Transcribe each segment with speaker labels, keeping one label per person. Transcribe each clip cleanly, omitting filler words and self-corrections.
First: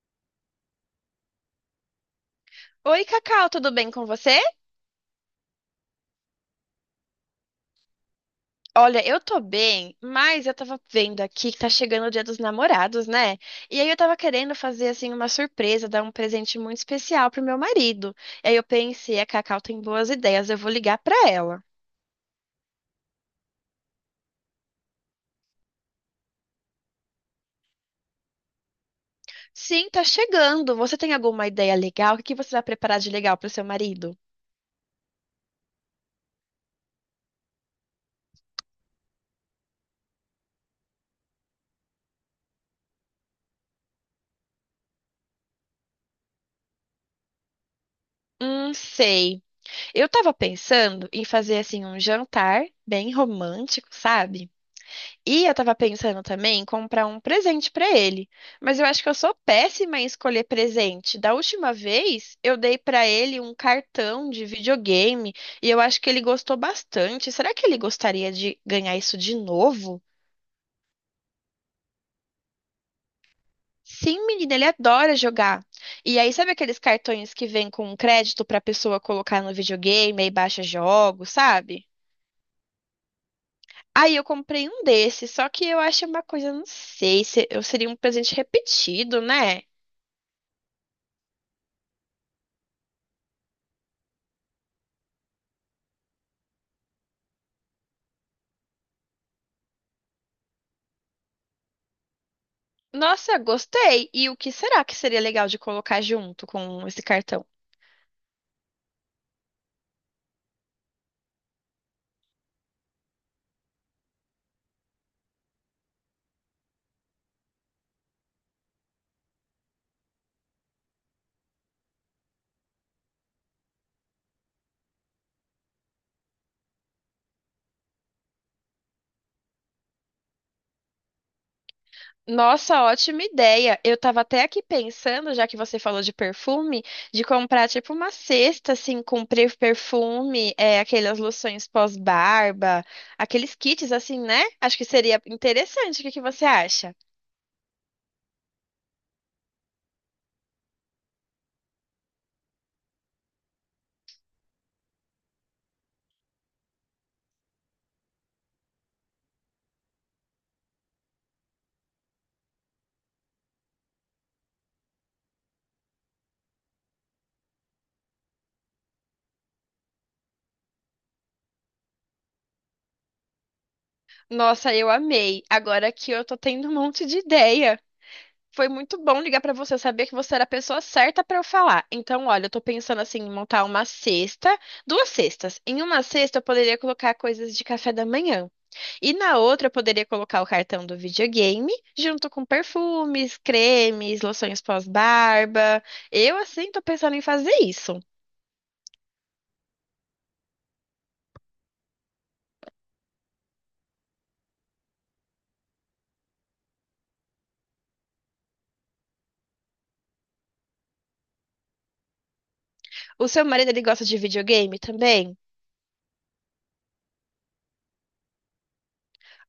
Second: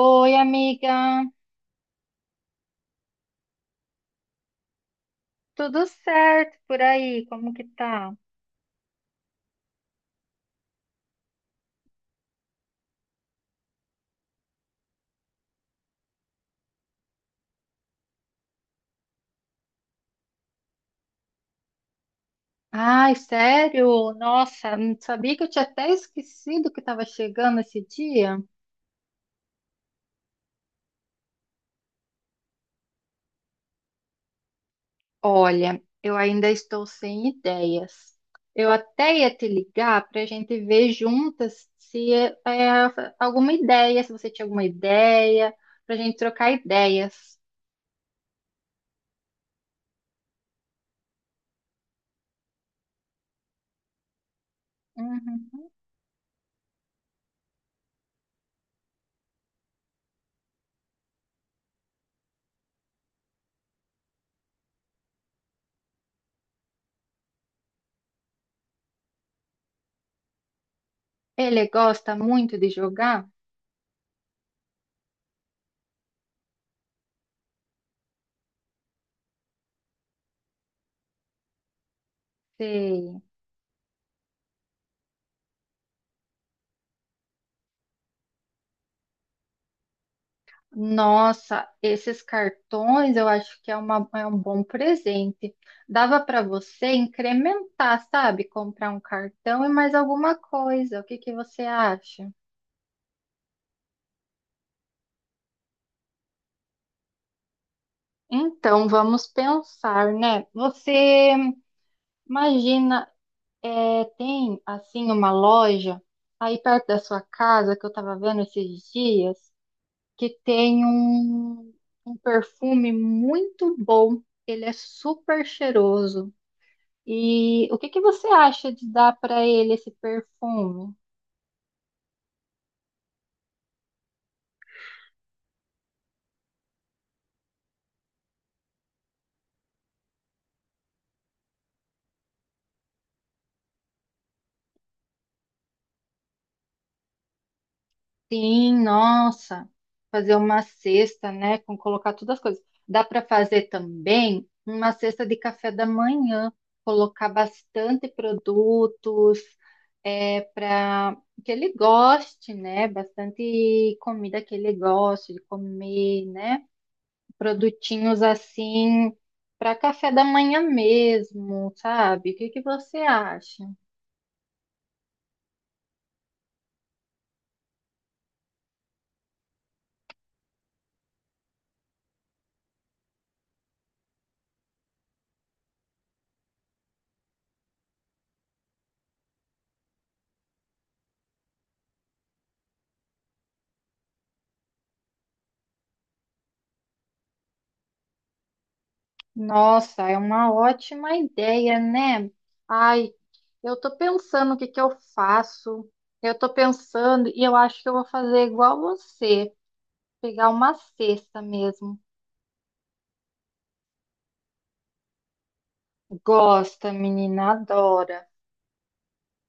Speaker 1: Oi, amiga.
Speaker 2: Oi, Cacau, tudo bem com você?
Speaker 1: Tudo certo por aí? Como que tá?
Speaker 2: Olha, eu tô bem, mas eu tava vendo aqui que tá chegando o Dia dos Namorados, né? E aí eu tava querendo fazer assim uma surpresa, dar um presente muito especial pro meu marido. E aí eu pensei, a Cacau tem boas ideias, eu vou ligar pra ela.
Speaker 1: Ai, sério? Nossa, não sabia que eu tinha até esquecido que estava chegando esse dia?
Speaker 2: Sim, tá chegando. Você tem alguma ideia legal? O que que você vai preparar de legal pro seu marido?
Speaker 1: Olha, eu ainda estou sem ideias. Eu até ia te ligar para a gente ver juntas se alguma ideia, se você tinha alguma ideia, para a gente trocar ideias.
Speaker 2: Sei. Eu tava pensando em fazer assim um jantar bem romântico, sabe? E eu
Speaker 1: Uhum.
Speaker 2: tava pensando também em comprar um presente pra ele. Mas eu acho que eu sou péssima em escolher presente. Da última vez, eu dei pra ele um cartão de videogame e eu acho que ele gostou bastante. Será que ele gostaria de ganhar isso de novo?
Speaker 1: Ele gosta muito de jogar?
Speaker 2: Sim, menina, ele adora jogar. E aí, sabe aqueles cartões que vêm com um crédito pra pessoa colocar no videogame e baixa jogos, sabe?
Speaker 1: Sei.
Speaker 2: Aí eu comprei um desses, só que eu acho uma coisa, não sei, se eu seria um presente repetido, né?
Speaker 1: Nossa, esses cartões eu acho que é um bom presente. Dava para você incrementar, sabe? Comprar um cartão e mais alguma coisa. O que que você acha?
Speaker 2: Nossa, gostei. E o que será que seria legal de colocar junto com esse cartão?
Speaker 1: Então, vamos pensar, né? Você imagina, é, tem assim uma loja aí perto da sua casa que eu estava vendo esses dias que tem um perfume muito bom. Ele é super cheiroso. E o que que você acha de dar para ele esse perfume?
Speaker 2: Nossa, ótima ideia. Eu tava até aqui pensando, já que você falou de perfume, de comprar tipo uma cesta assim com perfume, aquelas loções pós-barba, aqueles kits assim, né? Acho que seria interessante. O que que você acha?
Speaker 1: Sim, nossa, fazer uma cesta, né, com colocar todas as coisas. Dá para fazer também uma cesta de café da manhã, colocar bastante produtos para que ele goste, né, bastante comida que ele goste de comer, né, produtinhos assim para café da manhã mesmo, sabe? O que que você acha?
Speaker 2: Nossa, eu amei. Agora que eu tô tendo um monte de ideia. Foi muito bom ligar pra você, eu sabia que você era a pessoa certa pra eu falar. Então, olha, eu tô pensando assim em montar uma cesta, duas cestas. Em uma cesta eu poderia colocar coisas de café da manhã. E na outra eu poderia colocar o cartão do videogame junto com perfumes, cremes, loções pós-barba. Eu assim tô pensando em fazer isso.
Speaker 1: Nossa, é uma ótima ideia, né? Ai, eu tô pensando o que que eu faço. Eu tô pensando e eu acho que eu vou fazer igual você, pegar uma cesta mesmo.
Speaker 2: O seu marido ele gosta de videogame também?
Speaker 1: Gosta, menina, adora.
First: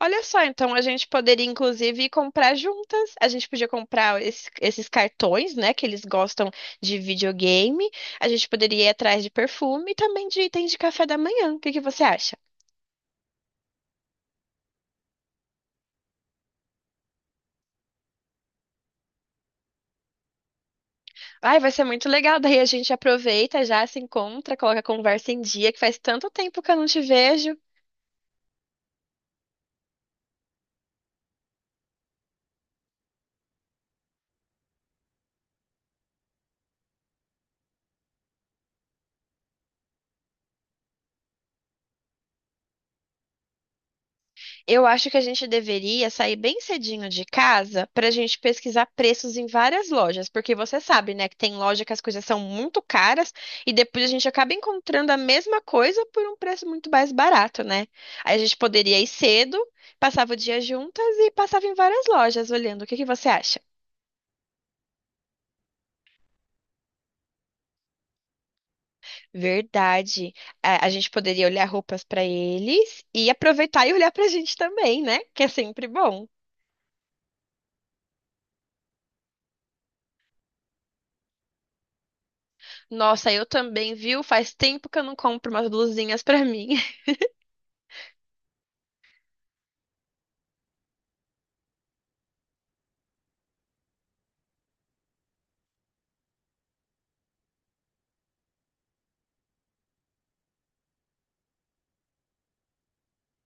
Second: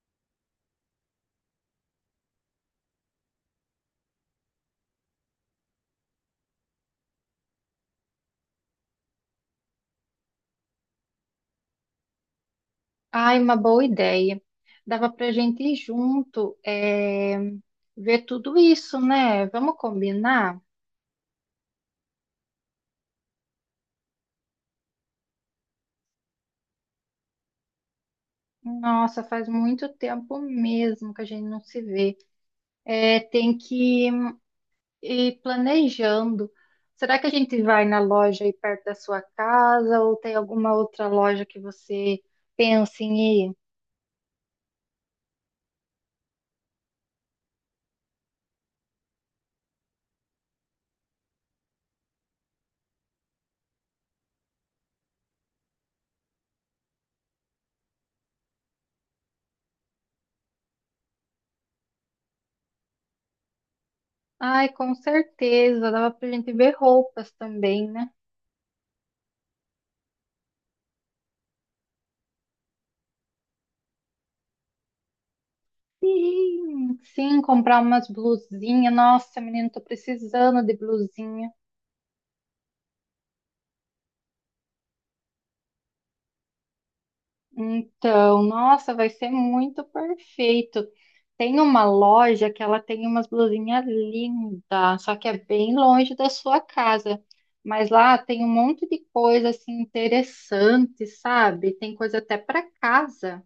Speaker 2: Olha só, então a gente poderia inclusive comprar juntas. A gente podia comprar esses cartões, né, que eles gostam de videogame. A gente poderia ir atrás de perfume e também de itens de café da manhã. O que que você acha?
Speaker 1: Ai, uma boa ideia. Dava pra gente ir junto, ver tudo isso, né? Vamos combinar?
Speaker 2: Ai, vai ser muito legal. Daí a gente aproveita, já se encontra, coloca a conversa em dia, que faz tanto tempo que eu não te vejo.
Speaker 1: Nossa, faz muito tempo mesmo que a gente não se vê. É, tem que E planejando, será que a gente vai na loja aí perto da sua casa ou tem alguma outra loja que você pensa em ir?
Speaker 2: Eu acho que a gente deveria sair bem cedinho de casa para a gente pesquisar preços em várias lojas, porque você sabe, né, que tem loja que as coisas são muito caras e depois a gente acaba encontrando a mesma coisa por um preço muito mais barato, né? Aí a gente poderia ir cedo, passava o dia juntas e passava em várias lojas olhando. O que que você acha?
Speaker 1: Ai, com certeza, dava pra gente ver roupas também, né?
Speaker 2: Verdade. A gente poderia olhar roupas para eles e aproveitar e olhar para a gente também, né? Que é sempre bom.
Speaker 1: Sim, sim, comprar umas blusinhas. Nossa, menino, tô precisando de blusinha.
Speaker 2: Nossa, eu também, viu? Faz tempo que eu não compro umas blusinhas pra mim.
Speaker 1: Então, nossa, vai ser muito perfeito. Tem uma loja que ela tem umas blusinhas lindas, só que é bem longe da sua casa. Mas lá tem um monte de coisa assim interessante, sabe? Tem coisa até para casa.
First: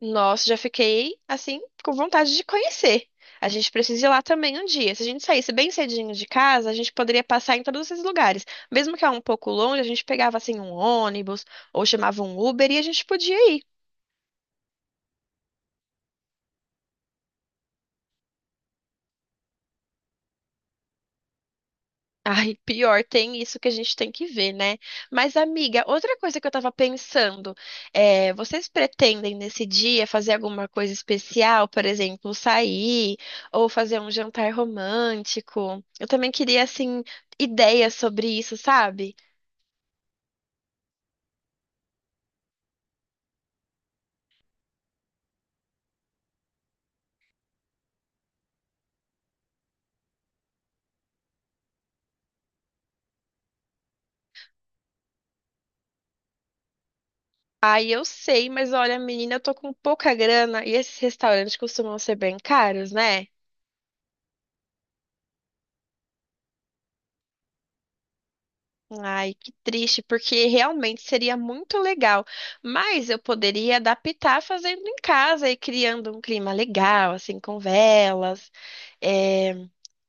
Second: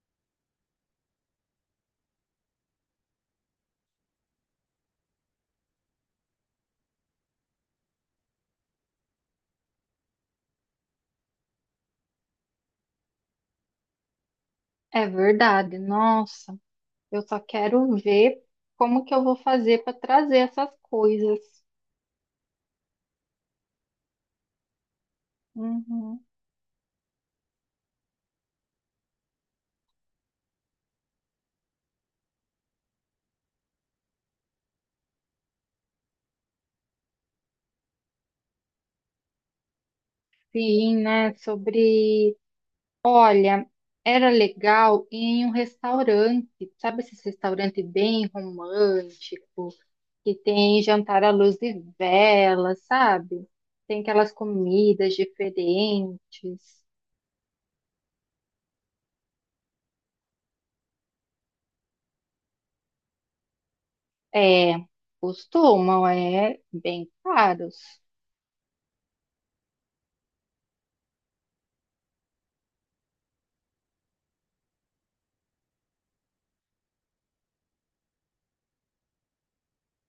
Speaker 2: Nossa, já fiquei assim com vontade de conhecer. A gente precisa ir lá também um dia. Se a gente saísse bem cedinho de casa, a gente poderia passar em todos esses lugares. Mesmo que é um pouco longe, a gente pegava assim um ônibus ou chamava um Uber e a gente podia ir.
Speaker 1: É verdade. Nossa, eu só quero ver como que eu vou fazer para trazer essas coisas.
Speaker 2: Ai, pior, tem isso que a gente tem que ver, né? Mas, amiga, outra
Speaker 1: Uhum.
Speaker 2: coisa que eu tava pensando, vocês pretendem nesse dia fazer alguma coisa especial, por exemplo, sair ou fazer um jantar romântico? Eu também queria, assim, ideias sobre isso, sabe?
Speaker 1: Sim, né? Sobre Olha, era legal ir em um restaurante, sabe esse restaurante bem romântico, que tem jantar à luz de vela, sabe? Tem aquelas comidas diferentes.
Speaker 2: Ai, eu sei, mas olha, menina, eu tô com pouca grana e esses restaurantes costumam ser bem caros, né?
Speaker 1: É, costumam, bem caros.
Speaker 2: Ai, que triste, porque realmente seria muito legal. Mas eu poderia adaptar fazendo em casa e criando um clima legal, assim, com velas. É,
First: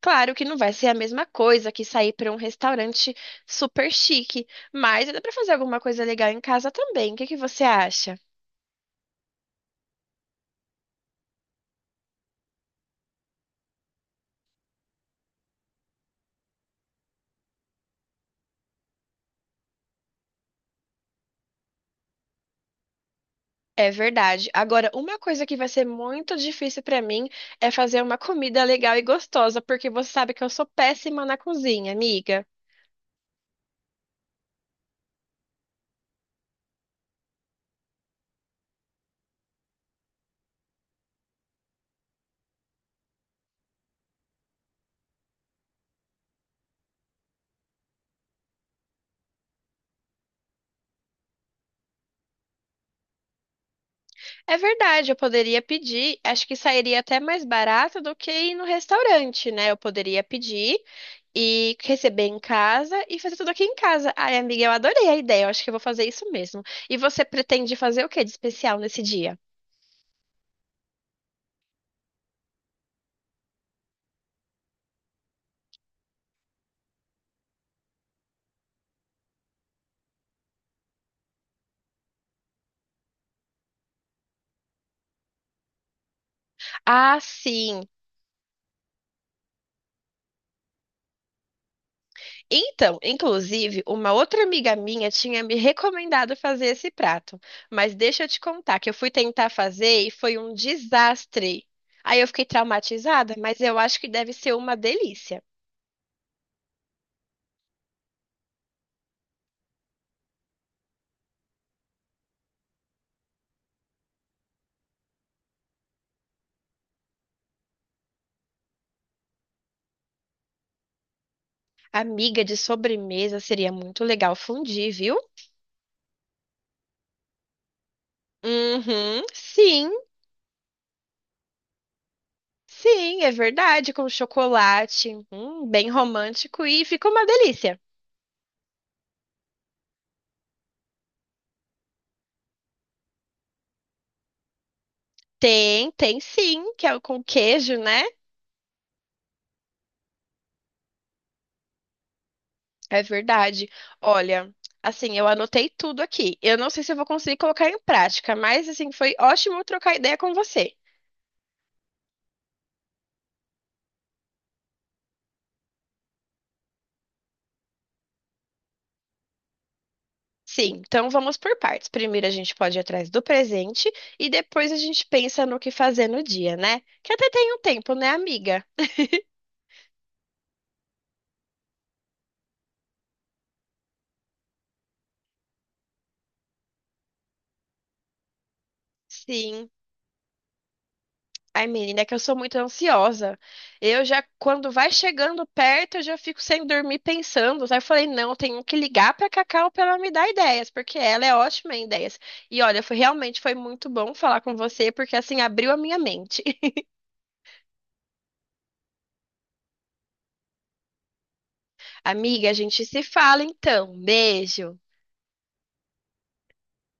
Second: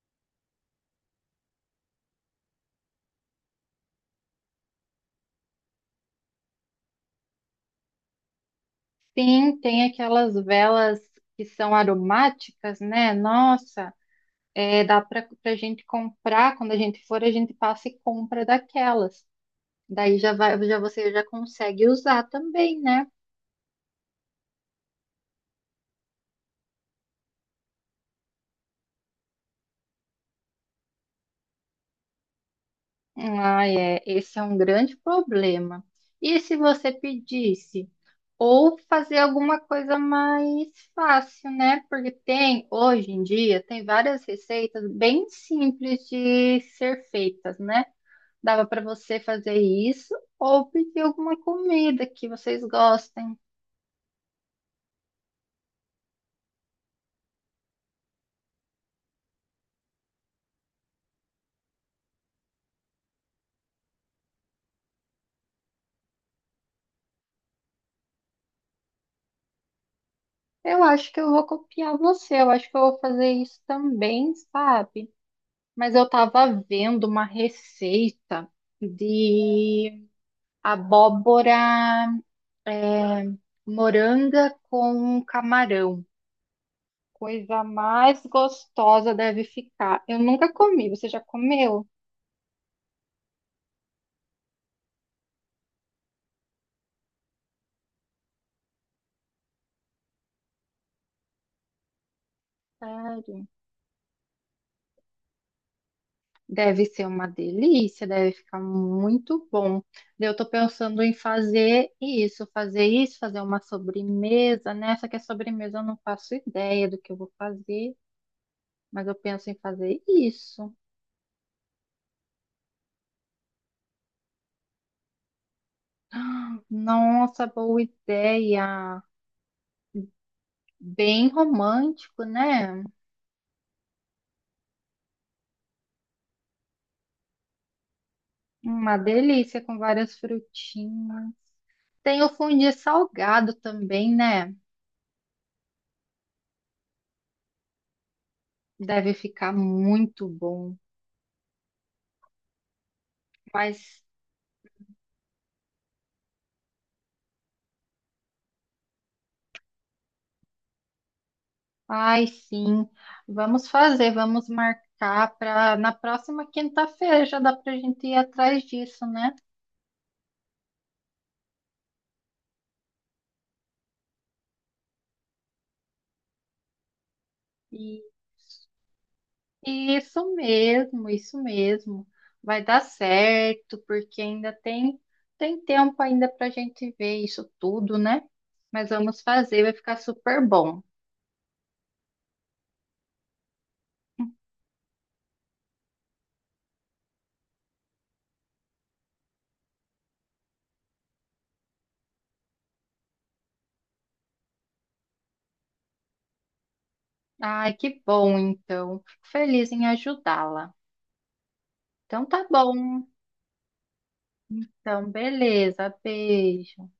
Speaker 2: Claro que não vai ser a mesma coisa que sair para um restaurante super chique, mas dá para fazer alguma coisa legal em casa também. O que que você acha?
Speaker 1: Sim, tem aquelas velas que são aromáticas, né? Nossa, dá para a gente comprar, quando a gente for, a gente passa e compra daquelas. Daí já vai, já você já consegue usar também, né?
Speaker 2: É verdade. Agora, uma coisa que vai ser muito difícil para mim é fazer uma comida legal e gostosa, porque você sabe que eu sou péssima na cozinha, amiga.
Speaker 1: Ah, é, esse é um grande problema. E se você pedisse ou fazer alguma coisa mais fácil, né? Porque tem, hoje em dia, tem várias receitas bem simples de ser feitas, né? Dava para você fazer isso ou pedir alguma comida que vocês gostem.
Speaker 2: É verdade, eu poderia pedir, acho que sairia até mais barato do que ir no restaurante, né? Eu poderia pedir e receber em casa e fazer tudo aqui em casa. Ai, amiga, eu adorei a ideia, eu acho que eu vou fazer isso mesmo. E você pretende fazer o que de especial nesse dia?
Speaker 1: Eu acho que eu vou copiar você, eu acho que eu vou fazer isso também, sabe? Mas eu estava vendo uma receita de abóbora eh, moranga com camarão.
Speaker 2: Ah,
Speaker 1: Coisa
Speaker 2: sim.
Speaker 1: mais gostosa deve ficar. Eu nunca comi, você já comeu?
Speaker 2: Então, inclusive, uma outra amiga minha tinha me recomendado fazer esse prato, mas deixa eu te contar que eu fui tentar fazer e foi um desastre. Aí eu fiquei traumatizada,
Speaker 1: Sério.
Speaker 2: mas eu acho que deve ser uma delícia.
Speaker 1: Deve ser uma delícia, deve ficar muito bom. Eu tô pensando em fazer isso, fazer uma sobremesa, né? Só que a sobremesa eu não faço ideia do que eu vou fazer, mas eu penso em fazer isso.
Speaker 2: Amiga de sobremesa seria muito legal fundir, viu?
Speaker 1: Nossa, boa ideia.
Speaker 2: Uhum, sim,
Speaker 1: Bem romântico, né?
Speaker 2: sim, é verdade, com chocolate, bem romântico e fica uma delícia.
Speaker 1: Uma delícia com várias frutinhas. Tem o fondue salgado também, né?
Speaker 2: Tem, tem sim, que é o com queijo, né?
Speaker 1: Deve ficar muito bom.
Speaker 2: É verdade.
Speaker 1: Mas,
Speaker 2: Olha, assim, eu anotei tudo aqui. Eu não sei se eu vou conseguir colocar em prática, mas assim, foi ótimo trocar ideia com você.
Speaker 1: ai, sim. Vamos fazer, vamos marcar para na próxima quinta-feira. Já dá para a gente ir atrás disso, né?
Speaker 2: Sim, então vamos por partes. Primeiro a gente pode ir atrás do presente e depois a gente pensa no que fazer no dia, né? Que até tem um tempo, né, amiga?
Speaker 1: Isso mesmo, isso mesmo. Vai dar certo, porque ainda tem tempo ainda para a gente ver isso tudo, né? Mas vamos fazer,
Speaker 2: Sim.
Speaker 1: vai ficar super bom.
Speaker 2: Ai, menina, é que eu sou muito ansiosa. Eu já, quando vai chegando perto, eu já fico sem dormir pensando. Aí eu falei, não, eu tenho que ligar pra Cacau pra ela me dar ideias, porque ela é ótima em ideias. E olha, foi realmente foi muito bom falar com você, porque assim abriu a minha mente.
Speaker 1: Ai, que bom, então. Fico feliz em ajudá-la. Então tá
Speaker 2: Amiga, a gente se
Speaker 1: bom.
Speaker 2: fala então. Beijo.
Speaker 1: Então, beleza. Beijo.